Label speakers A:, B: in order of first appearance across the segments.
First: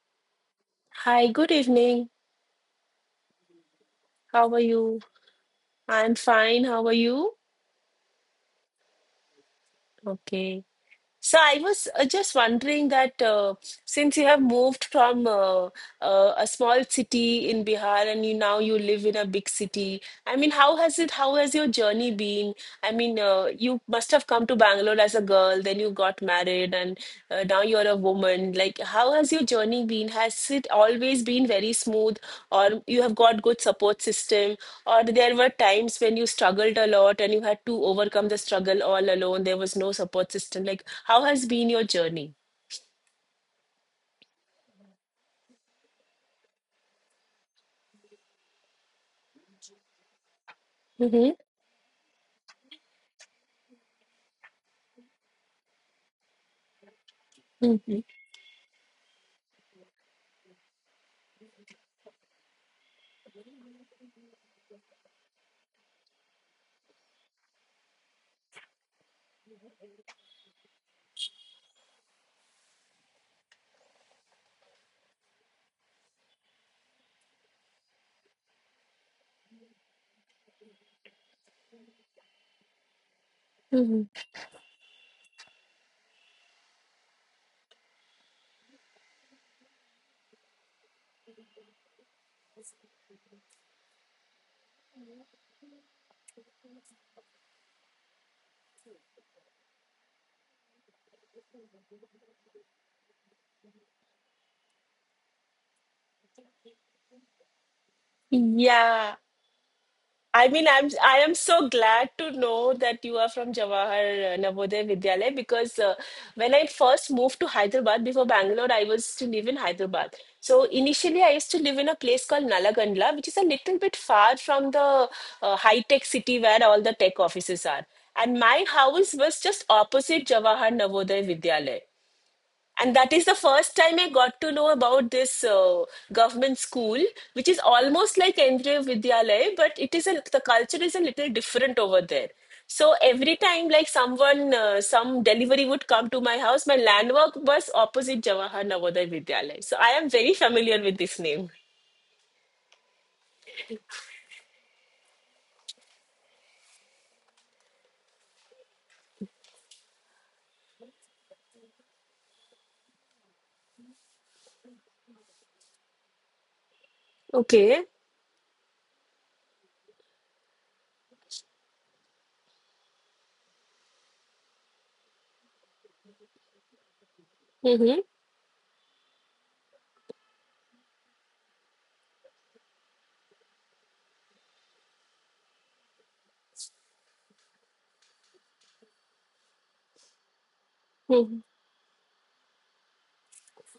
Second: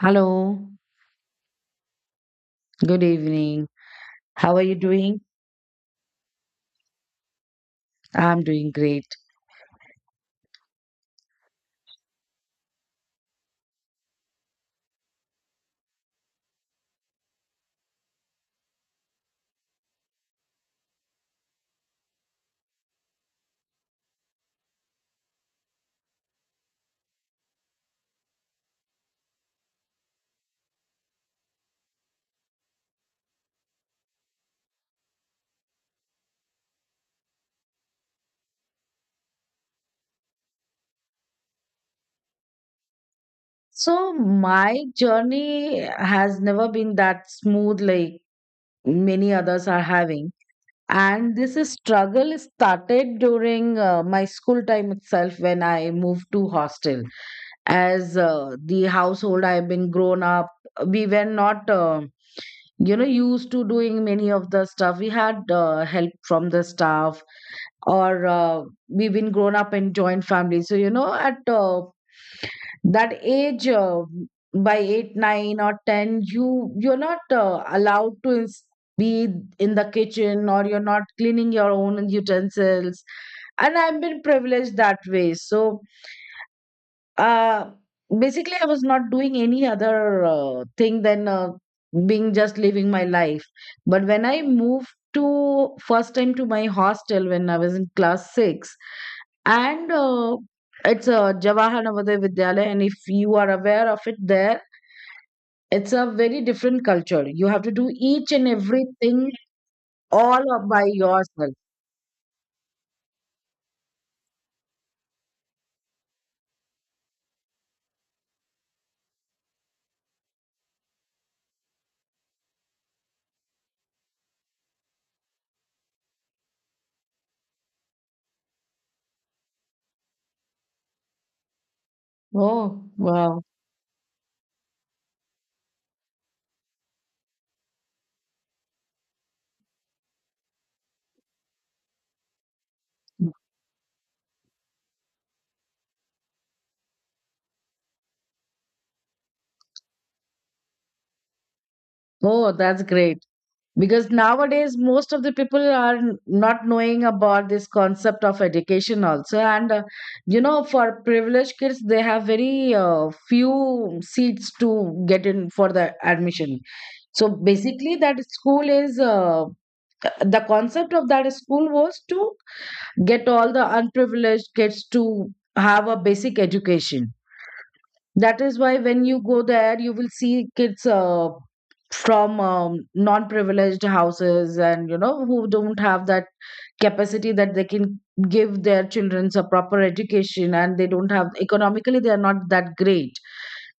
A: Hello,
B: Hi, good evening.
A: good evening.
B: How
A: How
B: are
A: are you
B: you?
A: doing?
B: I'm fine. How are you?
A: I'm doing great.
B: Okay. So I was Just wondering that since you have moved from a small city in Bihar and you now you live in a big city, I mean, how has your journey been? I mean, you must have come to Bangalore as a girl, then you got married, and now you're a woman. Like, how has your journey been? Has it always been very smooth, or you have got good support system? Or there were times when you struggled a lot and you had to overcome the struggle all alone. There was no support system. Like, how has been your journey?
A: So, my journey has never been that smooth like many others are having.
B: Mm-hmm.
A: And this is struggle started during my school time itself when I moved to hostel.
B: Mm-hmm.
A: As the household I've been grown up, we were not, used to doing many of the stuff. We had help from the staff, or we've been grown up in joint family. So, at that age, by eight, nine, or ten, you're not allowed to be in the kitchen, or you're not cleaning your own utensils. And I've
B: Mm-hmm.
A: been privileged that way. So uh, basically, I was not doing any other thing than being just living my life. But when I moved to first time to my hostel when I was in class 6, and it's a Jawahar Navodaya Vidyalaya, and if you are aware of it, there it's a very different culture. You have to do each and
B: Yeah.
A: everything all
B: I mean,
A: by
B: I am
A: yourself.
B: so glad to know that you are from Jawahar Navodaya Vidyalaya because when I first moved to Hyderabad before Bangalore, I was to live in Hyderabad. So initially, I used to live in a place called Nalagandla, which is a little bit far from the high-tech city where all the tech offices are. And my house was just opposite Jawahar Navodaya Vidyalaya.
A: Oh
B: And that is the
A: wow!
B: first time I got to know about this government school, which is almost like Kendriya Vidyalaya, but the culture is a little different over there. So every time, like someone, some delivery would come to my house, my landmark was opposite Jawahar Navodaya Vidyalaya. So I am very familiar with this name.
A: Oh, that's great. Because nowadays most of the people are not knowing about this concept of education also, and you know, for privileged kids they have very few seats to get in for the admission. So
B: Okay.
A: basically, that school is, the concept of that school was to get all the unprivileged kids to have a basic education.
B: Mm-hmm.
A: That is why when you go there, you will see kids from non-privileged houses, and you know, who don't have that capacity that they can give their children a proper education, and they don't have,
B: Mm-hmm.
A: economically they are not that great.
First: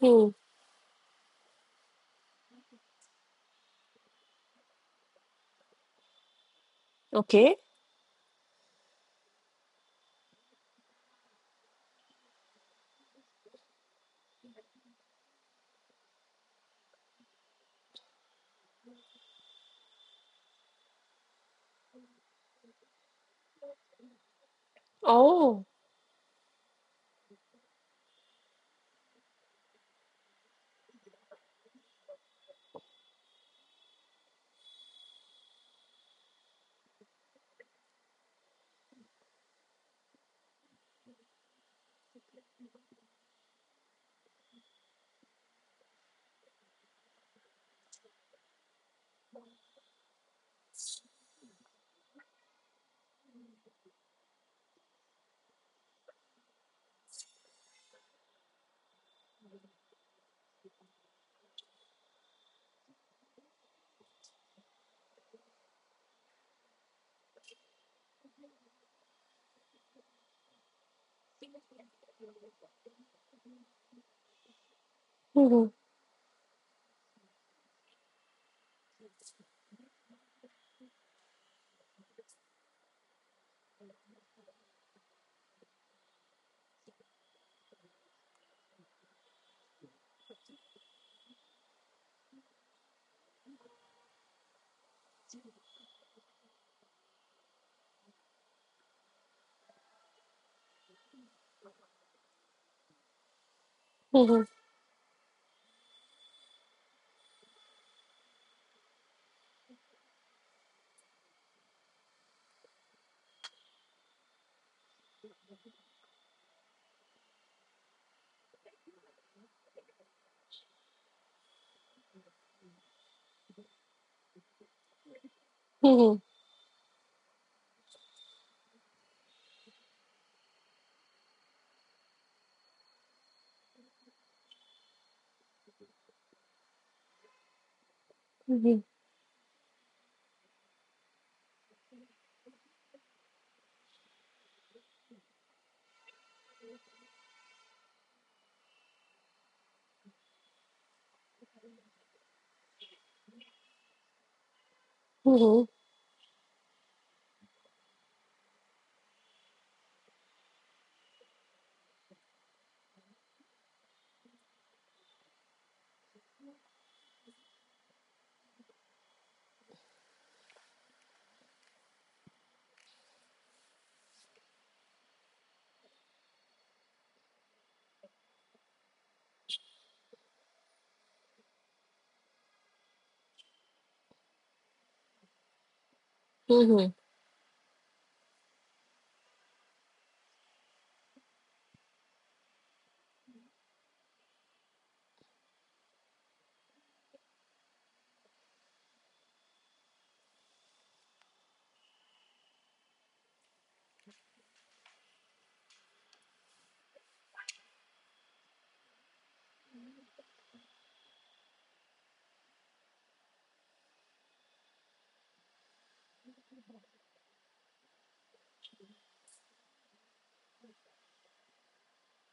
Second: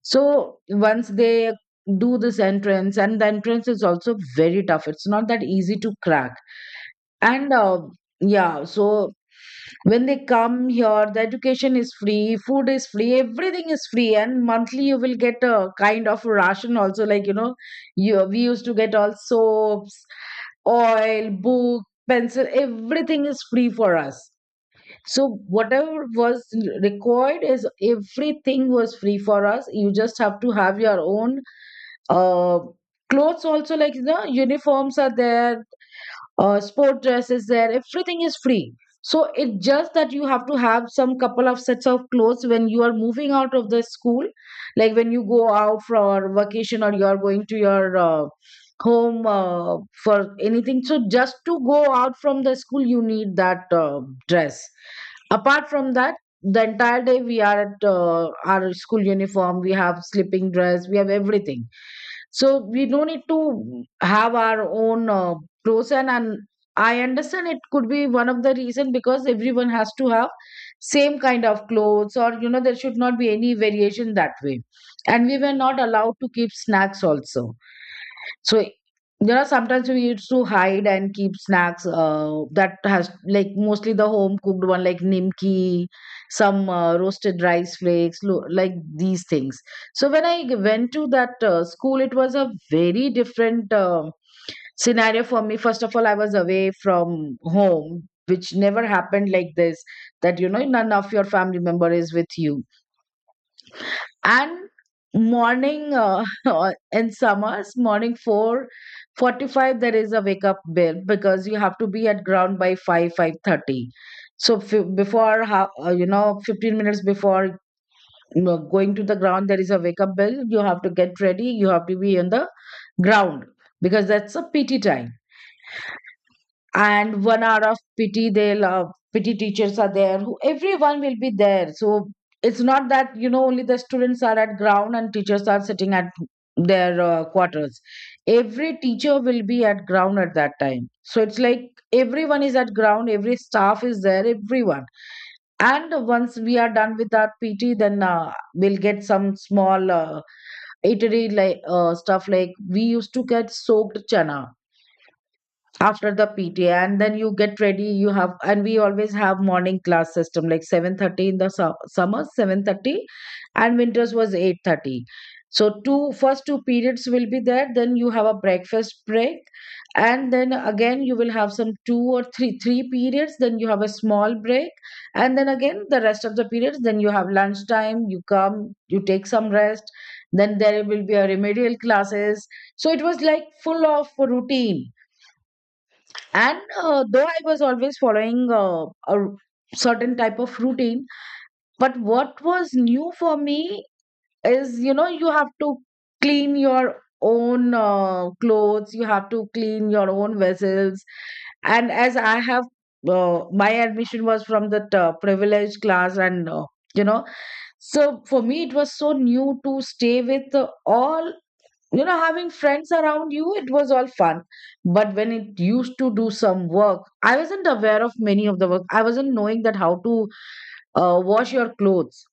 B: Hmm.
A: So once they do this entrance, and the entrance is also very tough. It's not that easy to crack. And
B: Okay.
A: uh, yeah, so when they come here, the education is free, food is free, everything is free, and monthly you will get a kind of ration also, like, you know, you we used to get all soaps, oil, book, pencil, everything is free for us. So
B: Oh.
A: whatever was required is, everything was free for us. You just have to have your own uh clothes also, like, you know, uniforms are there, sport dresses there, everything is free. So it's just that you have to have some couple of sets of clothes when you are moving out of the school, like when you go out for vacation, or you are going to your home, for anything. So just to go out from the school, you need that dress. Apart from that, the entire day we are at our school uniform, we have sleeping dress, we have everything. So we don't need to have our own pros, and I understand it could be one of the reason, because everyone has to have same kind of clothes, or, you know, there should not be any variation that way. And we were
B: Mm-hmm.
A: not allowed to keep snacks also. So there are sometimes we used to hide and keep snacks, that has like mostly the home cooked one, like nimki, some roasted rice flakes, like these things. So when I went to that school, it was a very different scenario for me. First of all, I was away from home, which never happened like this. That, you know, none of your family member is with you,
B: Mm-hmm.
A: and morning in summers, morning 4:45, there is a wake up bell, because you have to be at ground by 5 5:30. So before you know, 15 minutes before, you know, going to the ground, there is a wake up bell. You have to get ready, you have to be on the ground, because that's a PT time.
B: Mm-hmm.
A: And 1 hour of PT, they'll PT teachers are there, who, everyone will be there. So it's not that, you know, only the students are at ground and teachers are sitting at their quarters. Every teacher will be at ground at that time. So it's like everyone is at ground, every staff is there, everyone. And once we are done with that PT, then we'll get some small eatery like stuff, like we used to get soaked chana
B: Mm-hmm.
A: after the PTA. And then you get ready, you have and we always have morning class system, like 7:30 in the summer 7:30, and winters was 8:30. So two first two periods will be there, then you have a breakfast break. And then again you will have some two or three periods, then you have a small break. And then again the rest of the periods, then you have lunchtime, you come, you take some rest, then there will be a remedial classes. So it was like full of routine. and
B: Mm-hmm.
A: uh, though I was always following a certain type of routine, but what was new for me is, you know, you have to clean your own clothes, you have to clean your own vessels. And as I have, my admission was from the privileged class, and you know so for me it was so new to stay with all, you know, having friends around you, it was all fun. But when it used to do some work, I wasn't aware of many of the work, I wasn't knowing that how to wash your clothes.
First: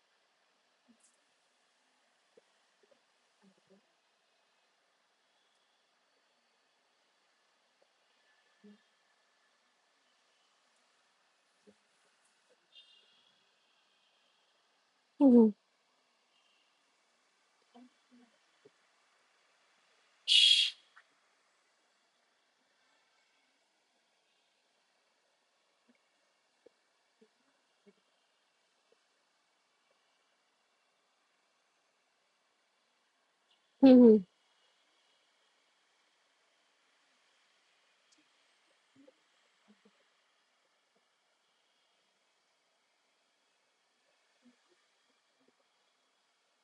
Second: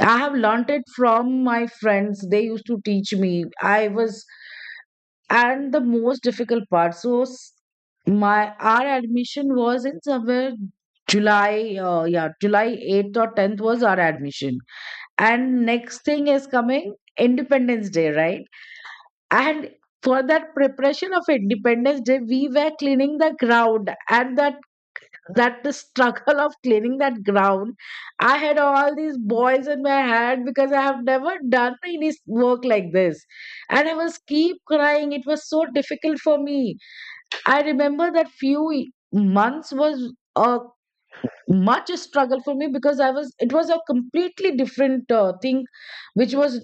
A: I have learnt it from my friends, they used to teach me. I was and the most difficult part, so s- my our admission was in somewhere July, yeah July 8th or 10th was our admission.
B: Mm-hmm.
A: And next thing is coming, Independence Day, right? And for that preparation of Independence Day, we were cleaning the ground, and that that the struggle of cleaning that ground. I had all these boys in my hand, because I have never done any work like this, and I was
B: Mm-hmm.
A: keep crying. It was so difficult for me. I remember that few months was a much a struggle for me, because I was it was a completely different thing, which was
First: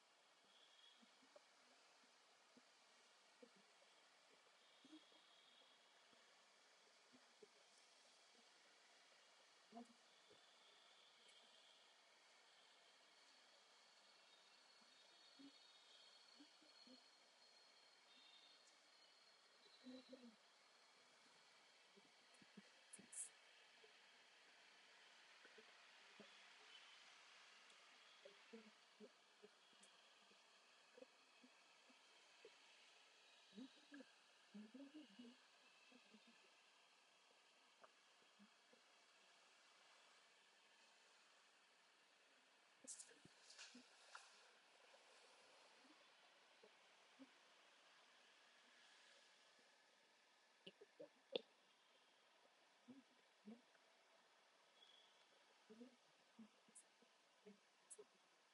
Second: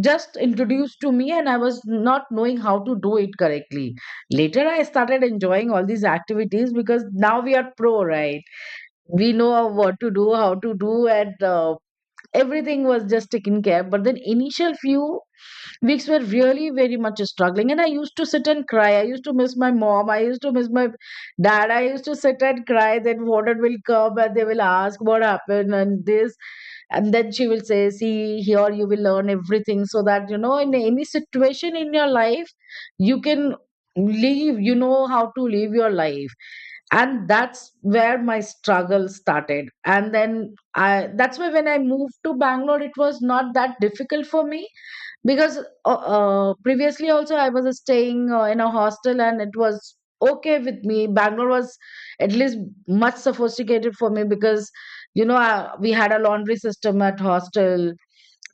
A: just introduced to me, and I was not knowing how to do it correctly. Later I started enjoying all these activities, because now we are pro, right? We know of what to do, how to do, and everything was just taken care. But then initial few weeks were really very much struggling, and I used to sit and cry, I used to miss my mom, I used to miss my dad, I used to sit and cry, then water will come and they will ask what happened and this, and then she will say, see, here you will learn everything, so that, you know, in any situation in your life, you can live, you know how to live your life. And that's where my struggle started, and then I that's why when I moved to Bangalore, it was not that difficult for me, because previously also I was staying in a hostel, and it was okay with me. Bangalore was at least much sophisticated for me, because, we had a laundry system at hostel.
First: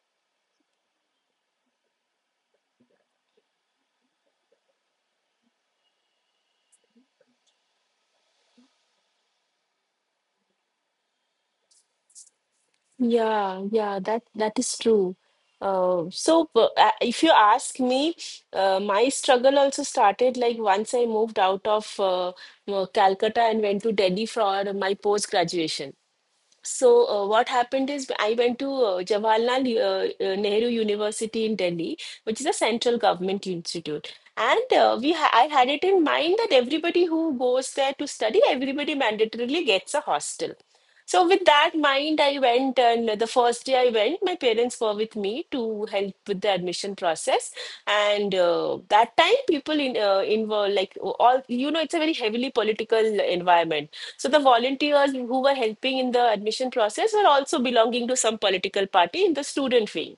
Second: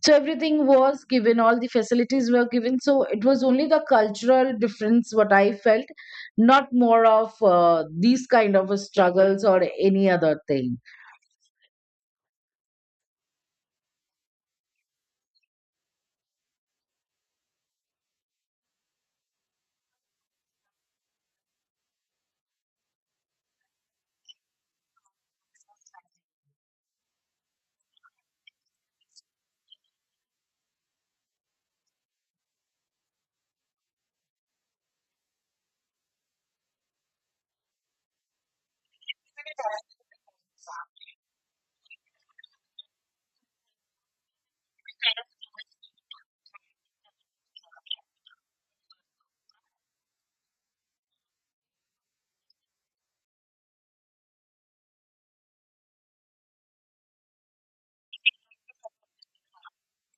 A: So everything was given, all the facilities were given, so it was only the cultural difference what I felt, not more of these kind of struggles or any other thing.
B: Yeah, yeah, that is true. If you ask me, my struggle also started like once I moved out of Calcutta and went to Delhi for my post graduation. So, what happened is I went to Jawaharlal Nehru University in Delhi, which is a central government institute. And we ha I had it in mind that everybody who goes there to study, everybody mandatorily gets a hostel. So with that mind, I went, and the first day I went, my parents were with me to help with the admission process. And that time, people in involved like all you know, it's a very heavily political environment. So the volunteers who were helping in the admission process were also belonging to some political party in the student wing.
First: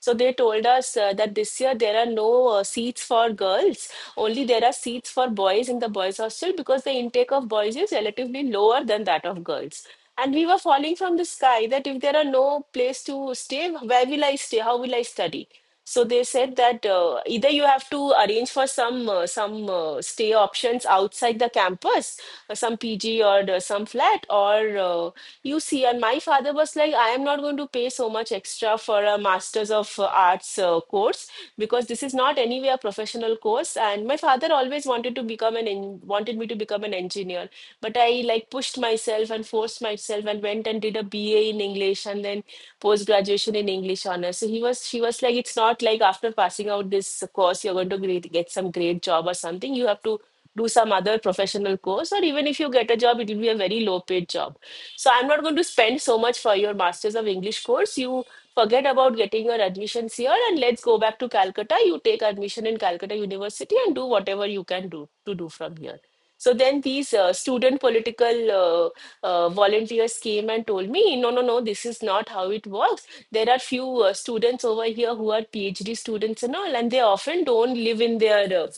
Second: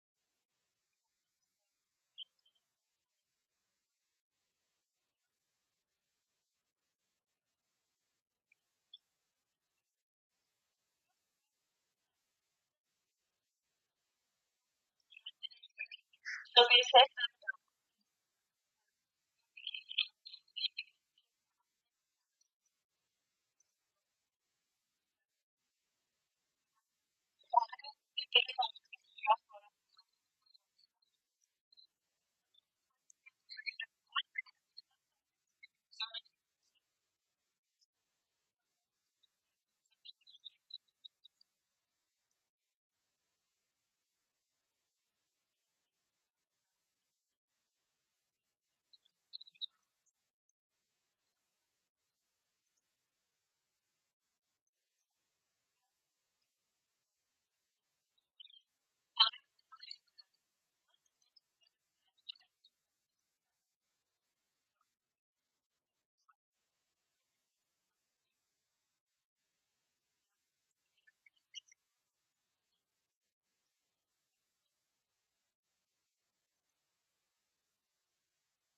B: So they told us that this year there are no seats for girls, only there are seats for boys in the boys' hostel because the intake of boys is relatively lower than that of girls. And we were falling from the sky that if there are no place to stay, where will I stay? How will I study? So they said that either you have to arrange for some stay options outside the campus, some PG or some flat, or you see. And my father was like, I am not going to pay so much extra for a Masters of Arts course because this is not anyway a professional course. And my father always wanted to wanted me to become an engineer, but I like pushed myself and forced myself and went and did a BA in English and then post graduation in English honors. So he was she was like, it's not like after passing out this course you're going to get some great job or something. You have to do some other professional course, or even if you get a job, it will be a very low paid job. So I'm not going to spend so much for your masters of English course. You forget about getting your admissions here and let's go back to Calcutta. You take admission in Calcutta University and do whatever you can do to do from here. So then these student political volunteers came and told me, no, no, no, this is not how it works. There are few students over here who are PhD students and all, and they often don't live in their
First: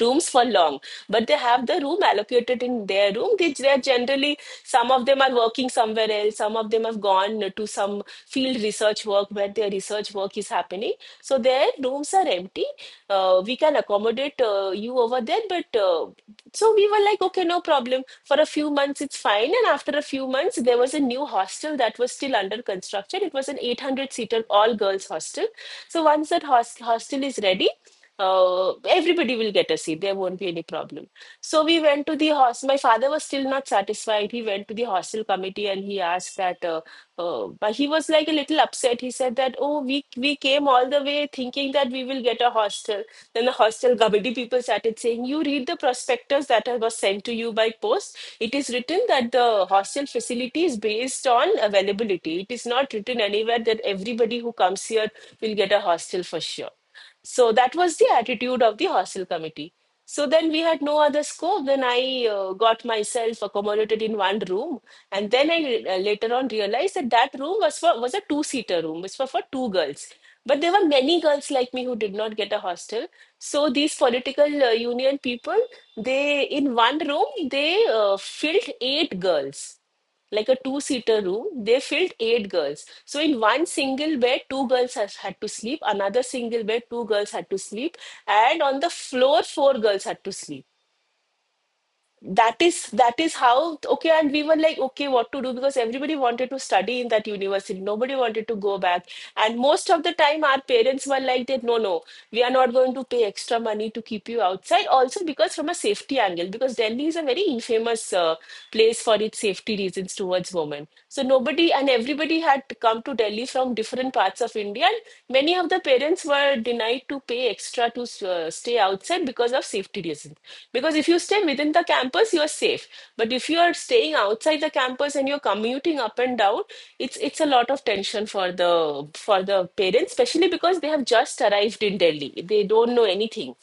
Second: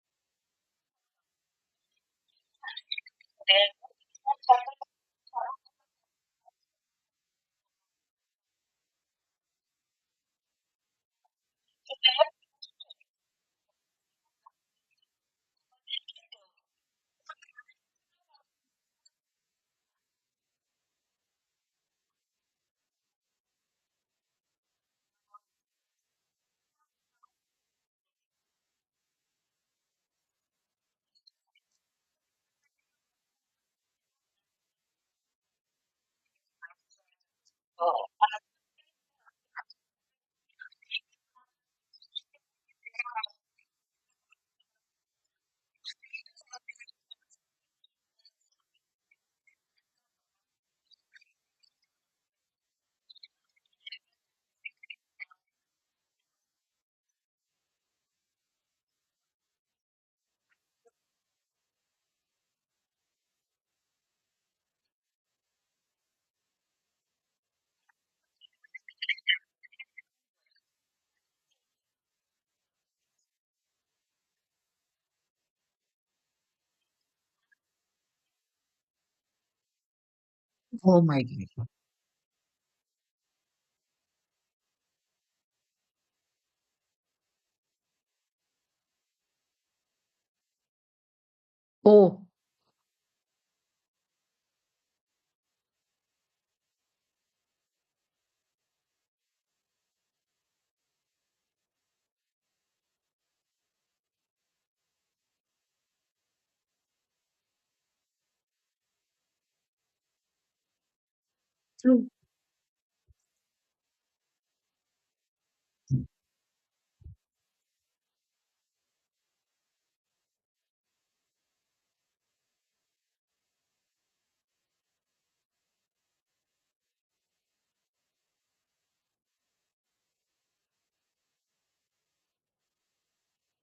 B: rooms for long, but they have the room allocated in their room. They are generally, some of them are working somewhere else, some of them have gone to some field research work where their research work is happening, so their rooms are empty. We can accommodate you over there but so we were like, okay, no problem. For a few months, it's fine. And after a few months, there was a new hostel that was still under construction. It was an 800 seater all girls hostel. So once that hostel is ready, everybody will get a seat. There won't be any problem. So we went to the hostel. My father was still not satisfied. He went to the hostel committee and he asked that, but he was like a little upset. He said that, oh, we came all the way thinking that we will get a hostel. Then the hostel Gabadi people started saying, you read the prospectus that was sent to you by post. It is written that the hostel facility is based on availability. It is not written anywhere that everybody who comes here will get a hostel for sure. So that was the attitude of the hostel committee. So then we had no other scope. Then I got myself accommodated in one room, and then I later on realized that that room was a two seater room. It was for two girls, but there were many girls like me who did not get a hostel. So these political union people, they in one room they filled eight girls, like a
A: Oh
B: two-seater
A: my
B: room.
A: God.
B: They filled eight girls. So in one single bed, had to sleep. Another single bed, two girls had to sleep, and on the floor, four girls had to sleep.
A: Oh.
B: That is how, okay, and we were like okay what to do, because everybody wanted to study in that university, nobody wanted to go back. And most of the time our parents were like that, no, no, we are not going to pay extra money to keep you outside also, because from a safety angle, because Delhi is a very infamous place for its safety reasons towards women. So nobody and
A: True.
B: everybody had come to Delhi from different parts of India, and many of the parents were denied to pay extra to stay outside because of safety reasons. Because if you stay within the campus, you are safe. But if you are staying outside the campus and you're commuting up and down, it's a lot of tension for the parents, especially because they have just arrived in Delhi. They don't know anything.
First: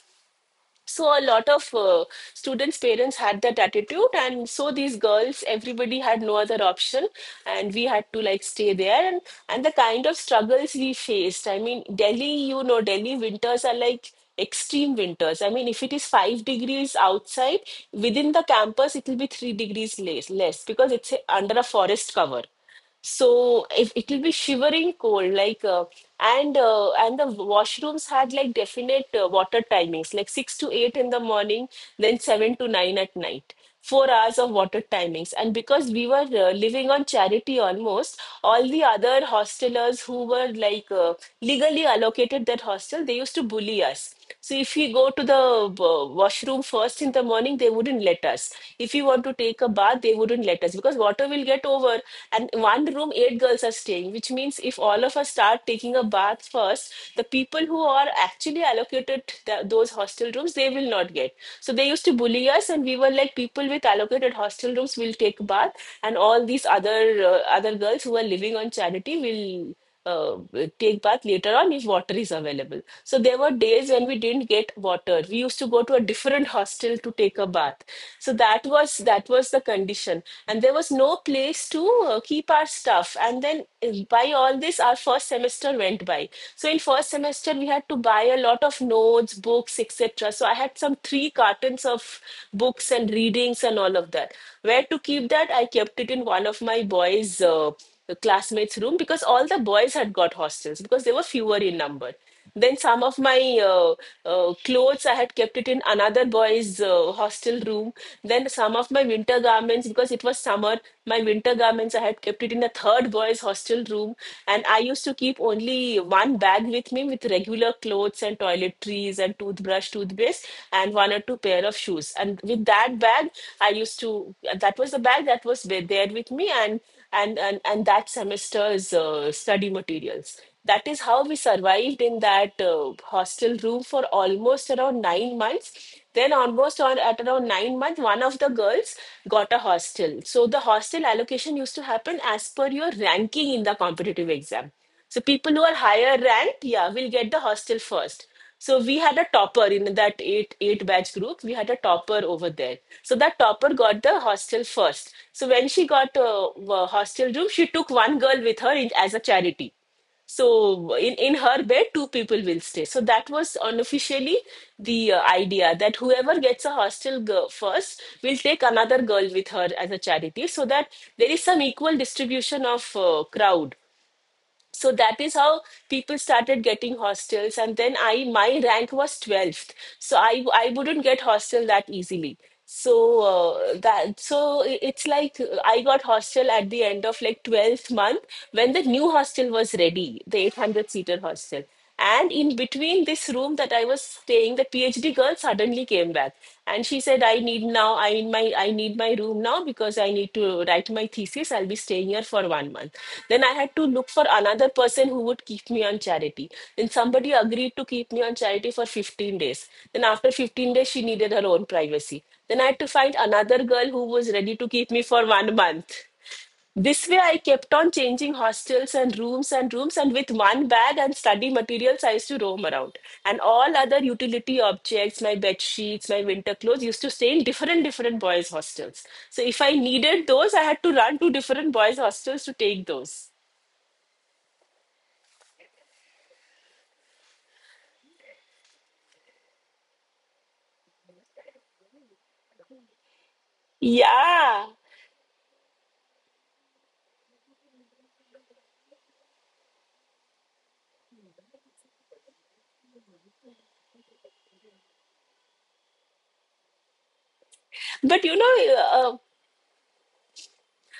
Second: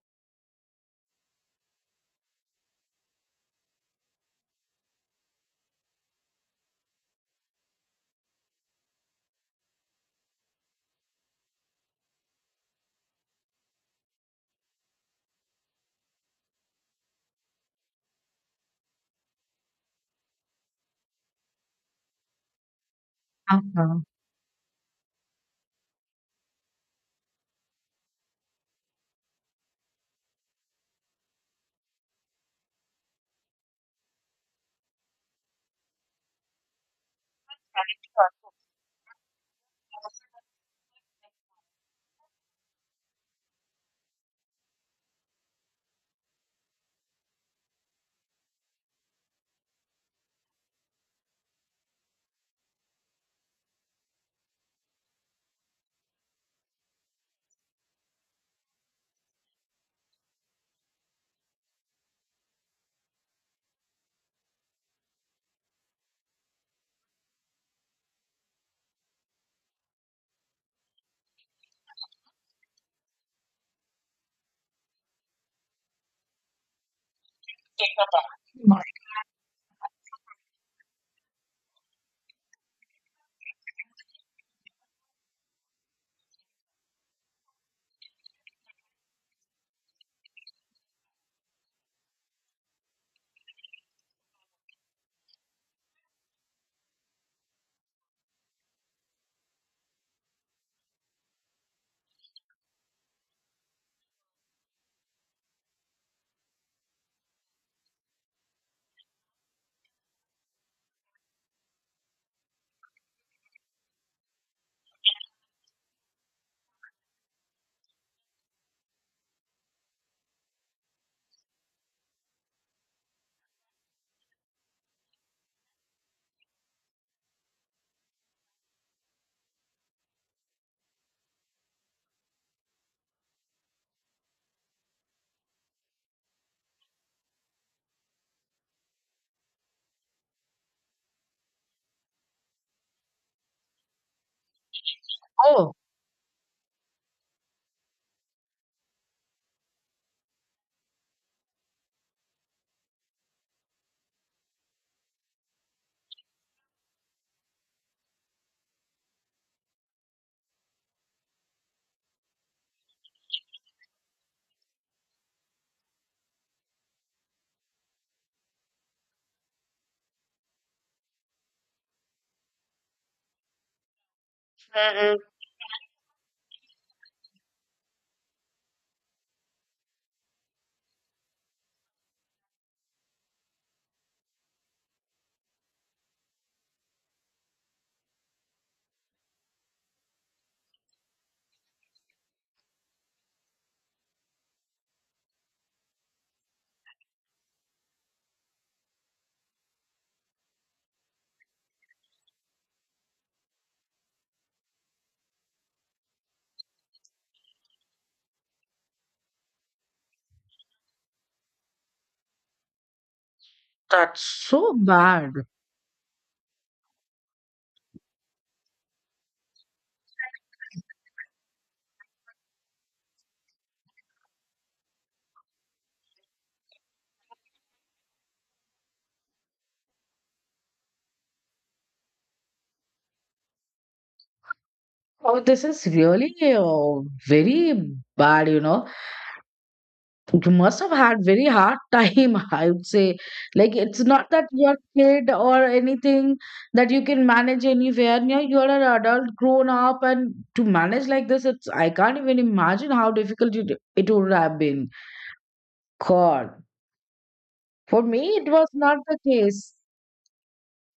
B: So a lot of students' parents had that attitude, and so these girls, everybody had no other option, and we had to like stay there. And the kind of struggles we faced. I mean, Delhi, you know, Delhi winters are like extreme winters. I mean, if it is 5 degrees outside, within the campus it will be 3 degrees less because it's under a forest cover. So if it will be shivering cold like and the washrooms had like definite water timings, like 6 to 8 in the morning, then 7 to 9 at night. 4 hours of water timings. And because we were living on charity, almost
A: Uh-huh.
B: all the other hostelers who were like legally allocated that hostel, they used to bully us. So if we go to the washroom first in the morning, they wouldn't let us. If we want to take a bath, they wouldn't let us because water will get over. And one room eight girls are staying, which means if all of us start taking a bath first, the people who are actually allocated those hostel rooms, they will not get. So they used to bully us, and we were like, people with allocated hostel rooms will take bath, and all these other other girls who are living on charity will uh, take bath later on if water is available. So there were days when we didn't get water. We used to go to a different hostel to take a bath. So that was the condition, and there was no place to keep our stuff. And then by all this, our first semester went by. So in first semester, we had to buy a lot of notes, books, etc. So I had some three cartons of books and readings and all of that. Where to keep that? I kept it in one of my boys' the classmates' room because all the boys had got hostels because they were fewer in number. Then some of my clothes I had kept it in another boy's hostel room. Then some of my winter garments because it was summer, my winter garments I had kept it in a third boy's hostel room. And I used to keep only one bag with me with regular clothes and toiletries and toothbrush, toothpaste, and one or two pair of shoes. And with that bag, I used to that was the bag that was there with me and that semester's study materials. That is how we survived in that hostel room for almost around 9 months. Then, almost on at around 9 months, one of the girls got a hostel. So the hostel allocation used to happen as per your ranking in the competitive exam. So people who are
A: Oh,
B: higher ranked, yeah, will get the hostel first. So we had a topper in that eight batch group. We had a topper over there. So that topper got the hostel first. So when she got a hostel room, she took one girl with her in, as a charity. So in her bed, two people will stay. So that was unofficially the idea that whoever gets a hostel girl first will take another girl with her as a charity, so that there is some equal distribution of crowd, so
A: mm-mm,
B: that is how people started getting hostels. And then I my rank was 12th, so I wouldn't get hostel that easily. So that so it's like I got hostel at the end of like 12th month when the new hostel was ready, the 800 seater hostel. And in between this room that I was staying, the PhD girl suddenly came back and she said, I need now, I need my room now because I need to write my thesis. I'll be staying here for 1 month. Then I had to look for another person who would keep me on charity. Then somebody agreed to keep me on charity for 15 days. Then after 15 days, she needed her own privacy. Then I had to find another girl who
A: that's
B: was ready to
A: so
B: keep me for
A: bad.
B: 1 month. This way, I kept on changing hostels and rooms, and with one bag and study materials, I used to roam around. And all other utility objects, my bed sheets, my winter clothes, used to stay in different, different boys' hostels. So if I needed those, I had to run to different boys' hostels to take those.
A: Oh, this is really very bad, you know. You must have had very hard time, I would say. Like, it's not that
B: Yeah.
A: you're kid or anything, that you can manage anywhere. You know, you're an adult, grown up, and to manage like this, it's I can't even imagine how difficult it would have been. God, for
B: But
A: me,
B: you
A: it
B: know,
A: was not
B: uh,
A: the case.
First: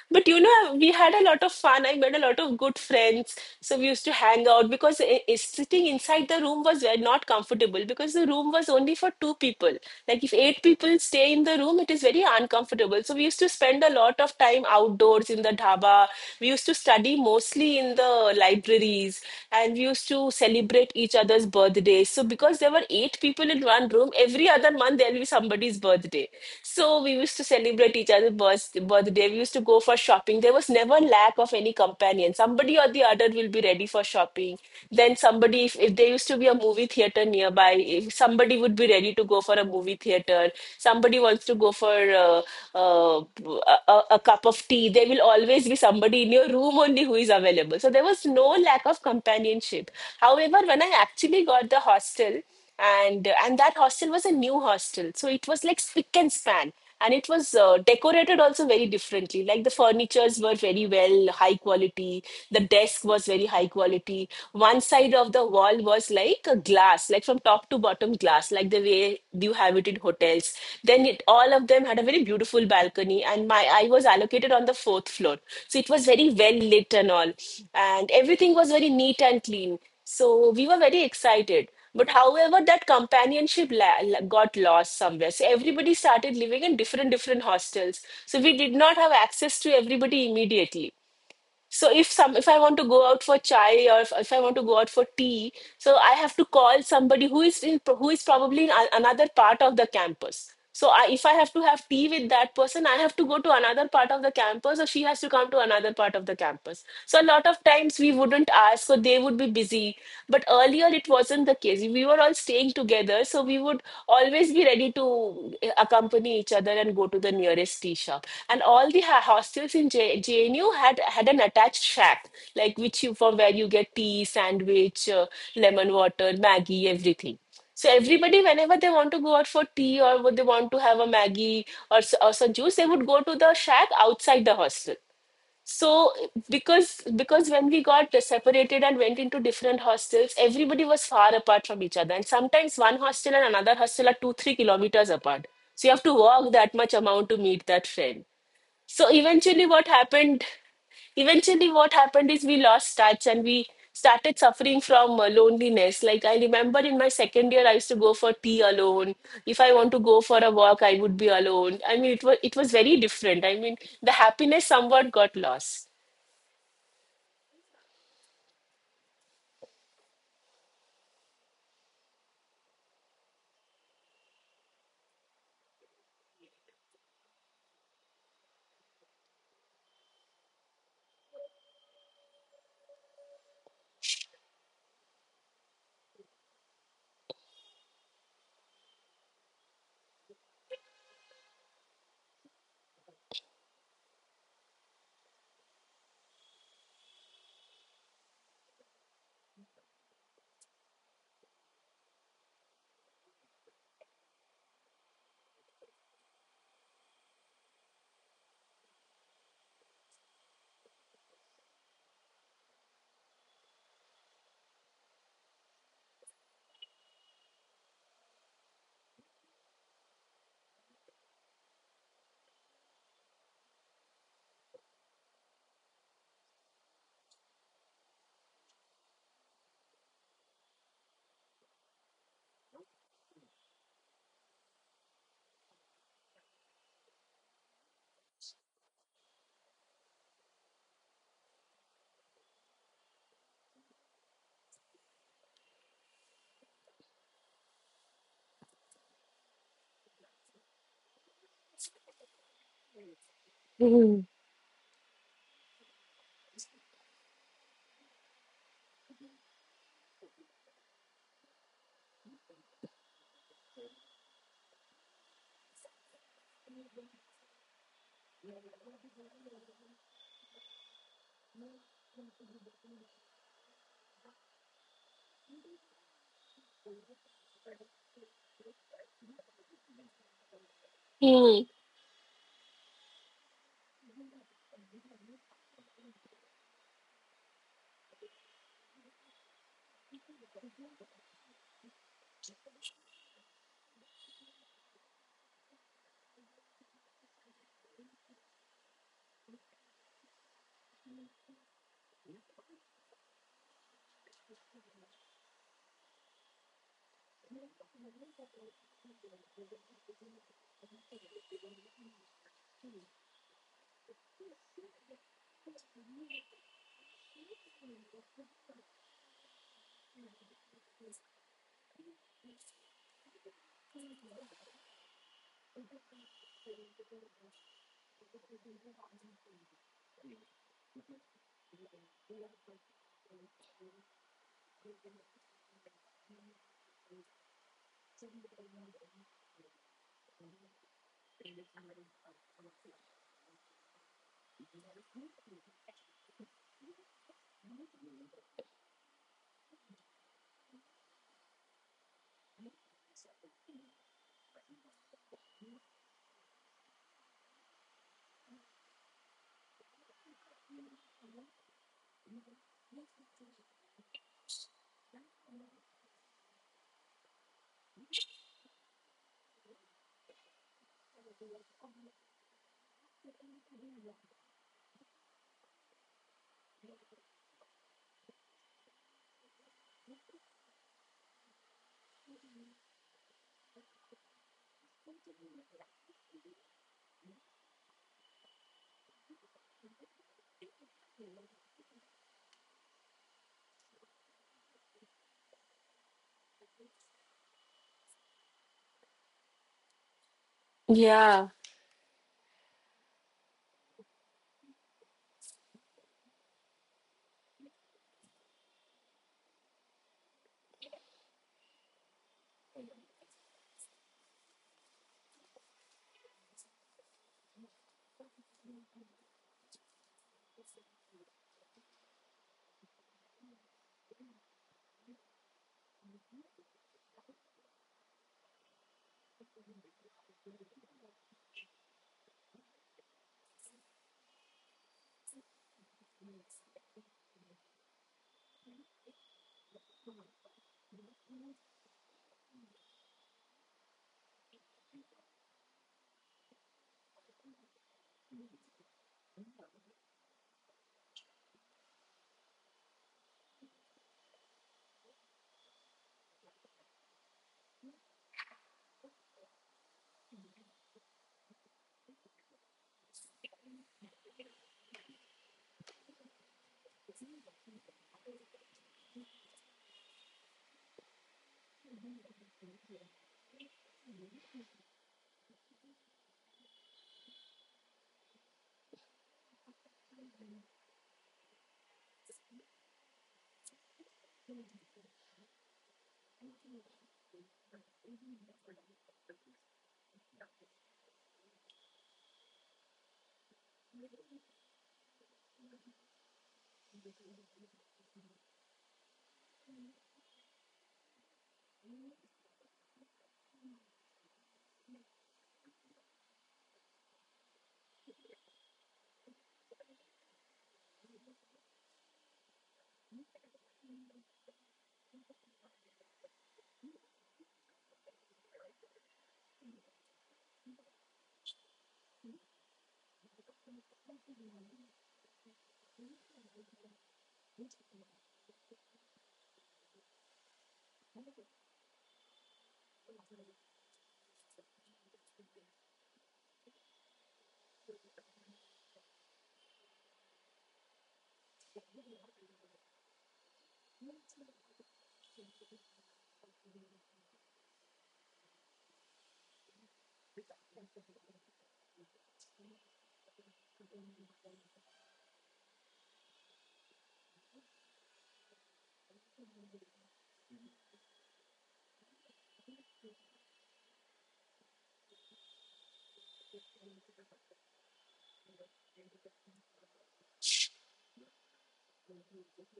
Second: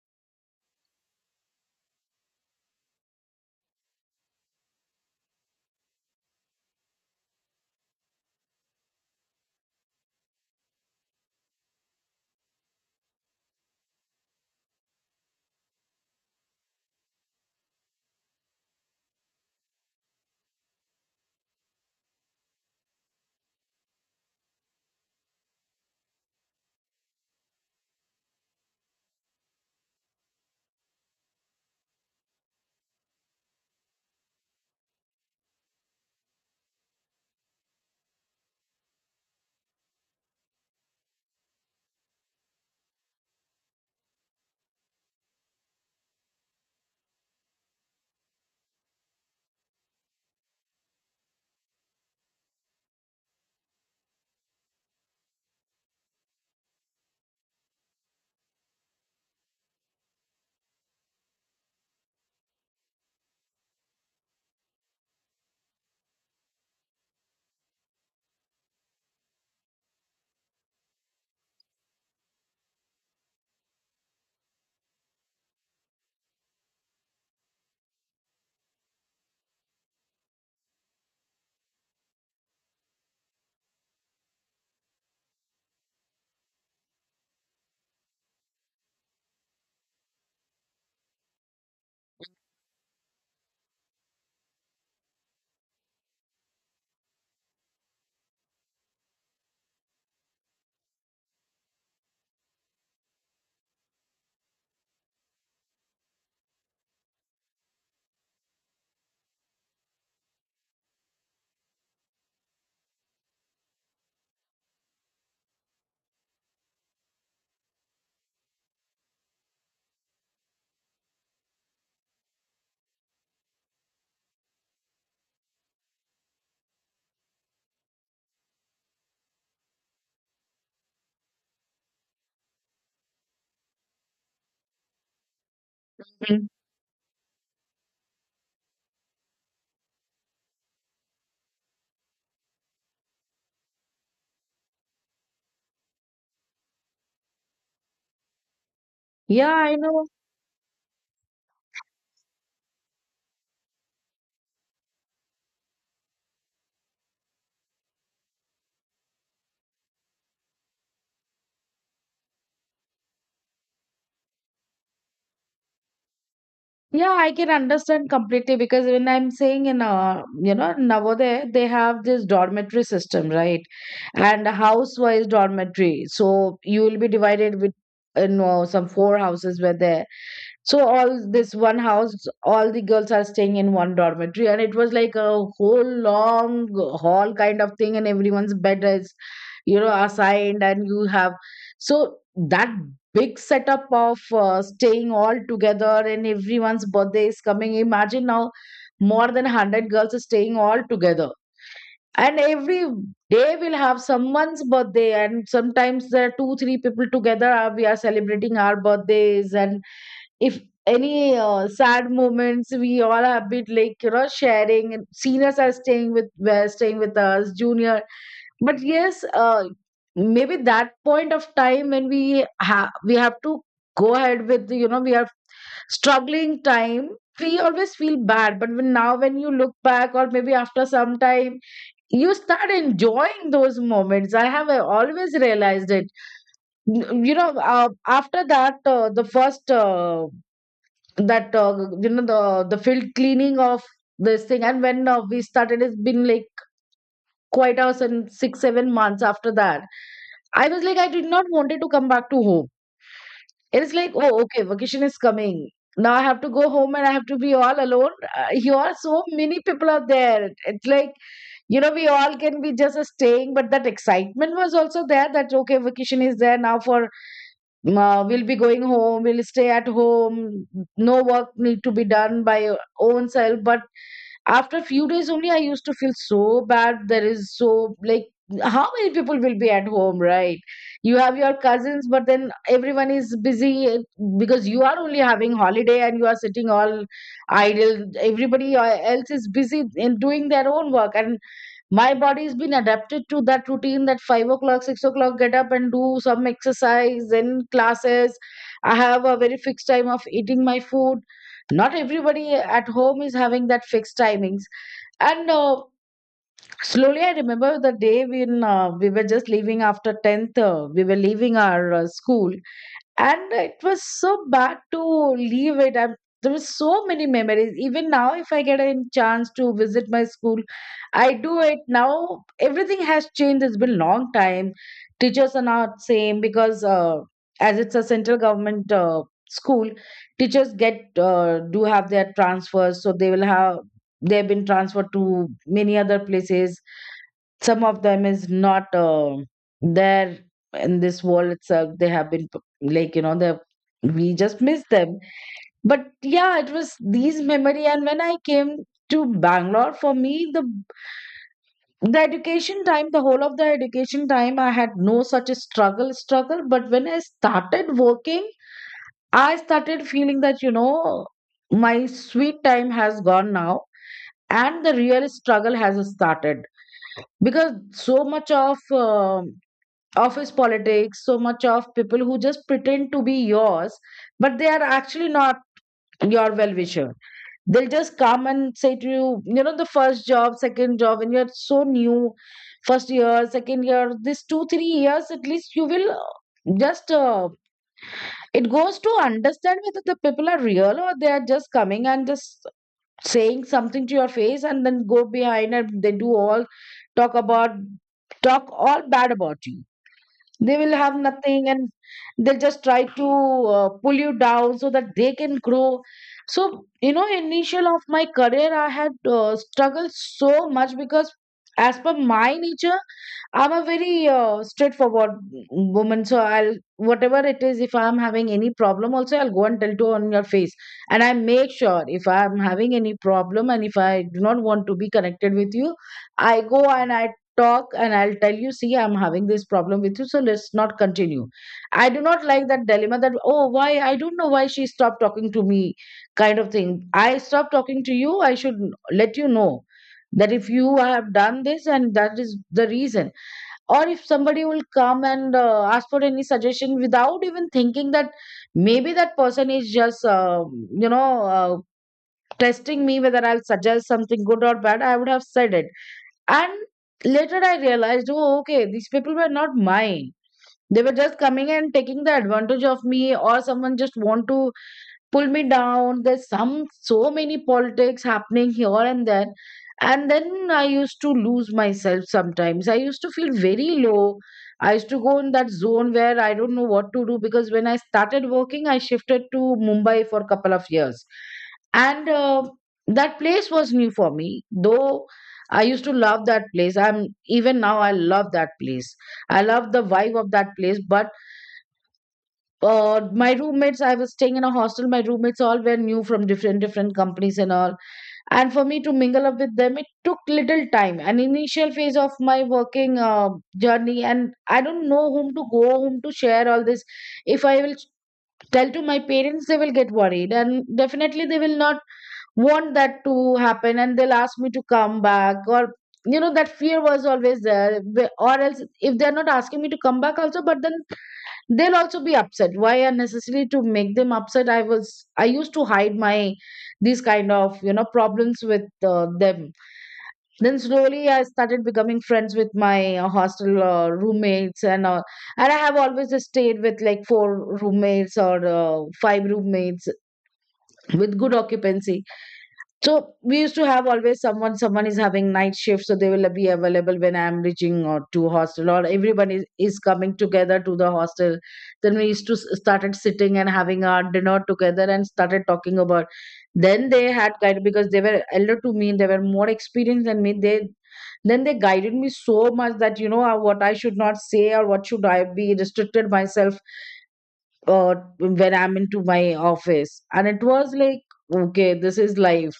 B: But you know, we had a lot of fun. I made a lot of good friends. So we used to hang out because sitting inside the room was not comfortable because the room was only for two people. Like if eight people stay in the room, it is very uncomfortable. So we used to spend a lot of time outdoors in the dhaba. We used to study mostly in the libraries, and we used to celebrate each other's birthdays. So because there were eight people in one room, every other month there'll be somebody's birthday. So we used to celebrate each other's birthday. We used to go for shopping. There was never lack of any companion. Somebody or the other will be ready for shopping. Then somebody, if there used to be a movie theater nearby, if somebody would be ready to go for a movie theater. Somebody wants to go for uh, uh, a cup of tea. There will always be somebody in your room only who is available. So there was no lack of companionship. However, when I actually got the hostel, and that hostel was a new hostel, so it was like spick and span, and it was decorated also very differently. Like the furnitures were very well high quality, the desk was very high quality, one side of the wall was like a glass, like from top to bottom glass, like the way you have it in hotels. Then it all of them had a very beautiful balcony, and my I was allocated on the fourth floor, so it was very well lit and all, and everything was very neat and clean. So we were very excited, but however, that companionship got lost somewhere. So everybody started living in different different hostels. So we did not have access to everybody immediately. So if I want to go out for chai, or if I want to go out for tea, so I have to call somebody who is probably in another part of the campus. So if I have to have tea with that person, I have to go to another part of the campus, or she has to come to another part of the campus. So a lot of times we wouldn't ask, so they would be busy. But earlier it wasn't the case, we were all staying together, so we would always be ready to accompany each other and go to the nearest tea shop. And all the hostels in JNU had an attached shack, like which you from where you get tea, sandwich, lemon water, Maggie, everything. So everybody, whenever they want to go out for tea or would they want to have a Maggie or or some juice, they would go to the shack outside the hostel. So
A: Mhm.
B: because when we got separated and went into different hostels, everybody was far apart from each other, and sometimes one hostel and another hostel are 2 3 kilometers apart. So you have to walk that much amount to meet that friend. So
A: Yeah, I know.
B: eventually what happened is we lost touch, and we started suffering from loneliness. Like I remember in my second year, I used to go for tea alone. If I want to go for a walk, I would be alone. I mean, it was very different, I mean, the happiness somewhat got lost.
A: Yeah, I can understand completely, because when I'm saying in, Navodaya, they have this dormitory system, right? And house-wise dormitory. So you will be divided with, some four houses were there. So all this one house, all the girls are staying in one dormitory, and it was like a whole long hall kind of thing, and everyone's bed is, assigned, and you have so that big setup of staying all together, and everyone's birthday is coming. Imagine now, more than 100 girls are staying all together, and every day we'll have someone's birthday, and sometimes there are two, three people together. We are celebrating our birthdays, and if any sad moments, we all have been like sharing, and seniors are staying with were staying with us junior. But yes, maybe that point of time when we have to go ahead with, we are struggling time, we always feel bad. But when, now when you look back, or maybe after some time, you start enjoying those moments. I have always realized it. N- you know uh, After that, the first that you know the field cleaning of this thing. And when we started, it's been like quite hours, and 6 7 months after that I was like I did not wanted to come back to home. And it's like,
B: Mhm.
A: oh okay, vacation is coming. Now I have to go home and I have to be all alone. Here so many people are there, it's like, we all can be just staying. But that excitement was also there that okay, vacation is there now. For We'll be going home, we'll stay at home, no work need to be done by your own self. But after a few days only I used to feel so bad. There is so like, how many people will be at home, right? You have your
B: Hmm.
A: cousins, but then everyone is busy, because you are only having holiday and you are sitting all idle, everybody else is busy in doing their own work. And my body's been adapted to that routine, that 5 o'clock, 6 o'clock get up and do some exercise, then classes. I have a very fixed time of eating my food. Not everybody at home is having that fixed timings. And slowly, I remember the day when we were just leaving after 10th. We were leaving our school, and it was so bad to leave it. I, there were so many memories. Even now if I get a chance to visit my school, I do it now. Everything has changed, it's been long time. Teachers are not same, because as it's a central government school, teachers get do have their transfers, so they will have, they've been transferred to many other places. Some of them is not there in this world itself. They have been p- like you know they We just miss them. But yeah, it was these memory. And when I came to Bangalore, for me the education time, the whole of the education time, I had no such a struggle. But when I started working, I started feeling that, you know, my sweet time has gone now, and the real struggle has started. Because so much of office politics, so much of people who just pretend to be yours, but they are actually not your well wisher. They'll just come and say to you, you know, the first job, second job, when you're so new, first year, second year, this 2, 3 years at least, you will just, it goes to understand whether the people are real, or they are just coming and just saying something to your face and then go behind, and they do all talk about, talk all bad about you. They will have
B: Yeah.
A: nothing, and they'll just try to pull you down so that they can grow. So, you know, initial of my career, I had struggled so much because, as per my nature, I'm a very straightforward woman. So I'll whatever it is. If I'm having any problem, also I'll go and tell to on your face. And I make sure if I'm having any problem and if I do not want to be connected with you, I go and I talk and I'll tell you, see, I'm having this problem with you, so let's not continue. I do not like that dilemma that, oh, why I don't know why she stopped talking to me, kind of thing. I stopped talking to you, I should let you know that if you have done this, and that is the reason. Or if somebody will come and ask for any suggestion without even thinking that maybe that person is just you know uh, testing me whether I'll suggest something good or bad, I would have said it. And later I realized, oh okay, these people were not mine, they were just coming and taking the advantage of me, or someone just want to pull me down. There's some, so many politics happening here and there. And then I used to lose myself, sometimes I used to feel very low. I used to go in that zone where I don't know what to do. Because when I started working, I shifted to Mumbai for a couple of years. And that place was new for me. Though I used to love that place, I'm even now I love that place, I love the vibe of that place. But my roommates, I was staying in a hostel. My roommates all were new, from different different companies and all. And for me to mingle up with them, it took little time, an initial phase of my working journey. And I don't know whom to go, whom to share all this. If I will tell to my parents, they will get worried, and definitely they will not want that to happen, and they'll ask me to come back. Or you know, that fear was always there. Or else if they're not asking me to come back also, but then they'll also be upset. Why unnecessary to make them upset? I was, I used to hide my these kind of, you know, problems with them. Then slowly I started becoming friends with my hostel roommates. And I have always stayed with like four roommates or five roommates, with good occupancy. So we used to have always someone, someone is having night shift, so they will be available when I am reaching or to hostel, or everyone is coming together to the hostel. Then we used to started sitting and having our dinner together and started talking about. Then they had guided, because they were elder to me, they were more experienced than me. They then they guided me so much that, you know, what I should not say or what should I be restricted myself when I'm into my office. And it was like, okay, this is life.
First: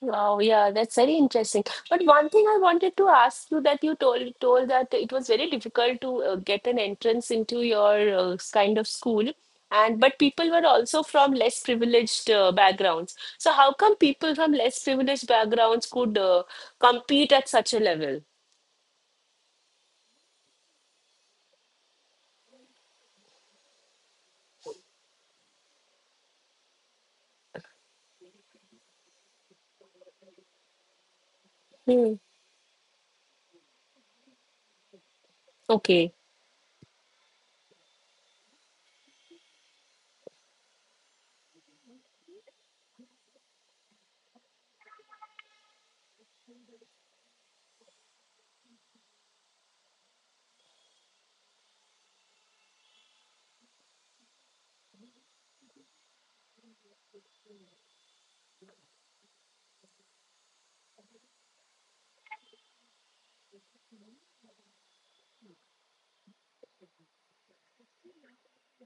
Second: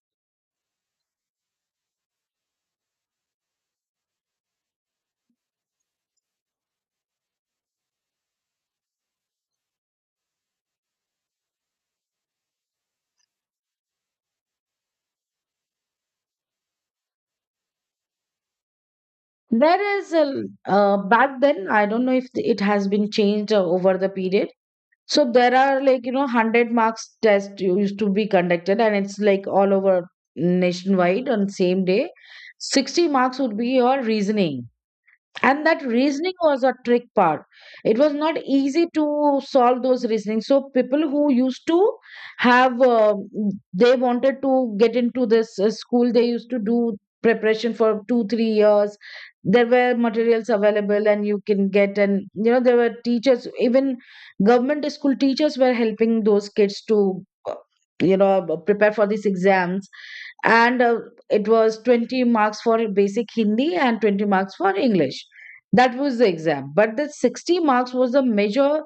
B: Wow. Yeah, that's very interesting. But one thing I wanted to ask you that you told that it was very difficult to get an entrance into your kind of school, and but people were also from less privileged backgrounds. So how come people from less privileged backgrounds could compete at such a level?
A: There is a Back then, I don't know if it has been changed over the period. So there are like, you know, 100 marks test used to be conducted, and it's like all over nationwide on same day.
B: Hmm.
A: 60 marks would be your reasoning, and that
B: Okay.
A: reasoning was a trick part. It was not easy to solve those reasoning. So people who used to have they wanted to get into this school, they used to do preparation for 2 3 years. There were materials available and you can get. And you know, there were teachers, even government school teachers were helping those kids to uh, you know prepare for these exams. And it was 20 marks for basic Hindi and 20 marks for English. That was the exam. But the 60 marks was the major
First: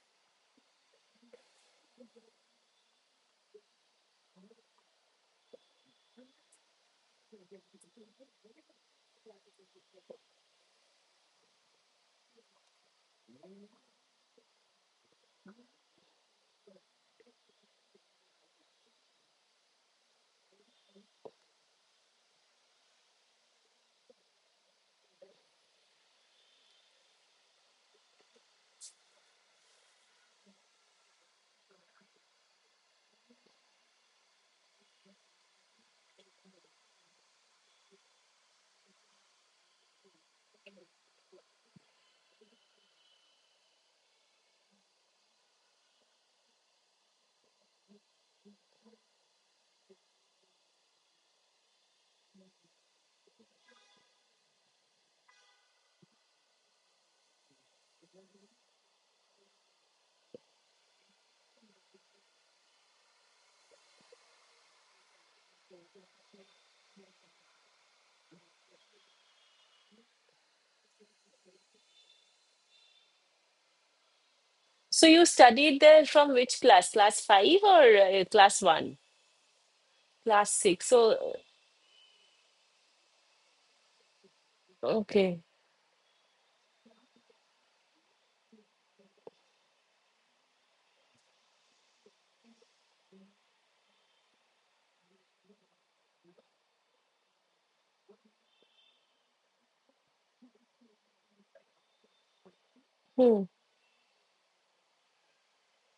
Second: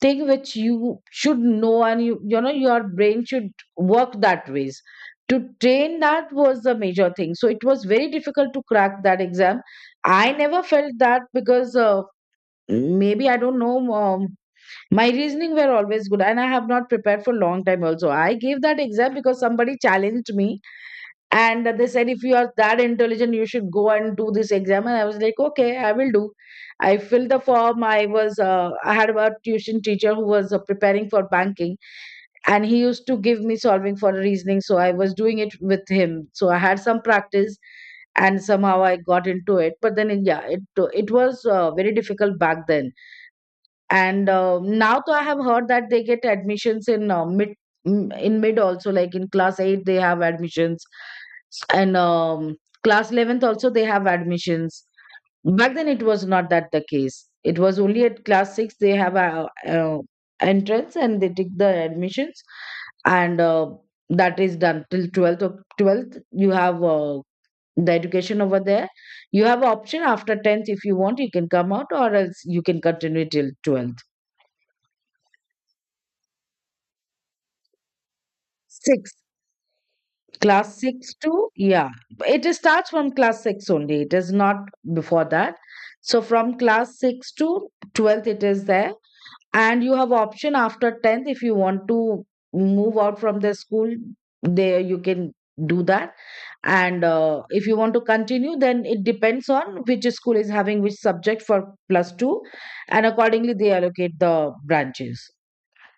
A: thing, which you should know, and you know, your brain should work that ways. To train that was the major thing. So it was very difficult to crack that exam. I never felt that because maybe I don't know, my reasoning were always good, and I have not prepared for long time also. I gave that exam because somebody challenged me, and they said, if you are that intelligent, you should go and do this exam. And I was like, okay, I will do. I filled the form. I was I had a tuition teacher who was preparing for banking, and he used to give me solving for reasoning. So I was doing it with him, so I had some practice, and somehow I got into it. But then yeah, it was very difficult back then. And now, though, I have heard that they get admissions in mid also, like in class 8 they have admissions. And class 11th also they have admissions. Back then it was not that the case, it was only at class 6 they have uh entrance, and they take the admissions. And that is done till 12th. Of 12th you have the education over there. You have option after 10th, if you want you can come out, or else you can continue till 12th.
B: So you studied there from which class? Class five or class one?
A: Six.
B: Class
A: Class
B: six.
A: six
B: So
A: to, yeah. It is starts from class six only. It is not before
B: okay.
A: that. So from class six to 12th, it is there. And you have option after 10th, if you want to move out from the school, there you can do that. And if you want to continue, then it depends on which school is having which subject for plus two. And accordingly, they allocate the branches.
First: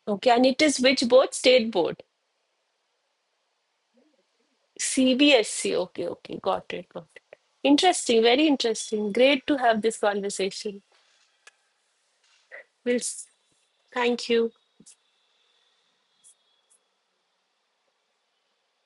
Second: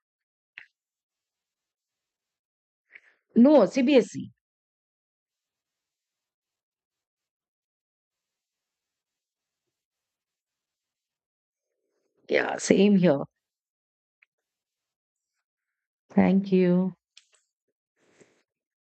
B: Okay, and it is which board? State board.
A: No, CBSE.
B: CBSC. Okay, okay, got it, got it. Interesting, very interesting. Great to have this conversation.
A: Yeah,
B: We'll,
A: same here.
B: s- thank you.
A: Thank you.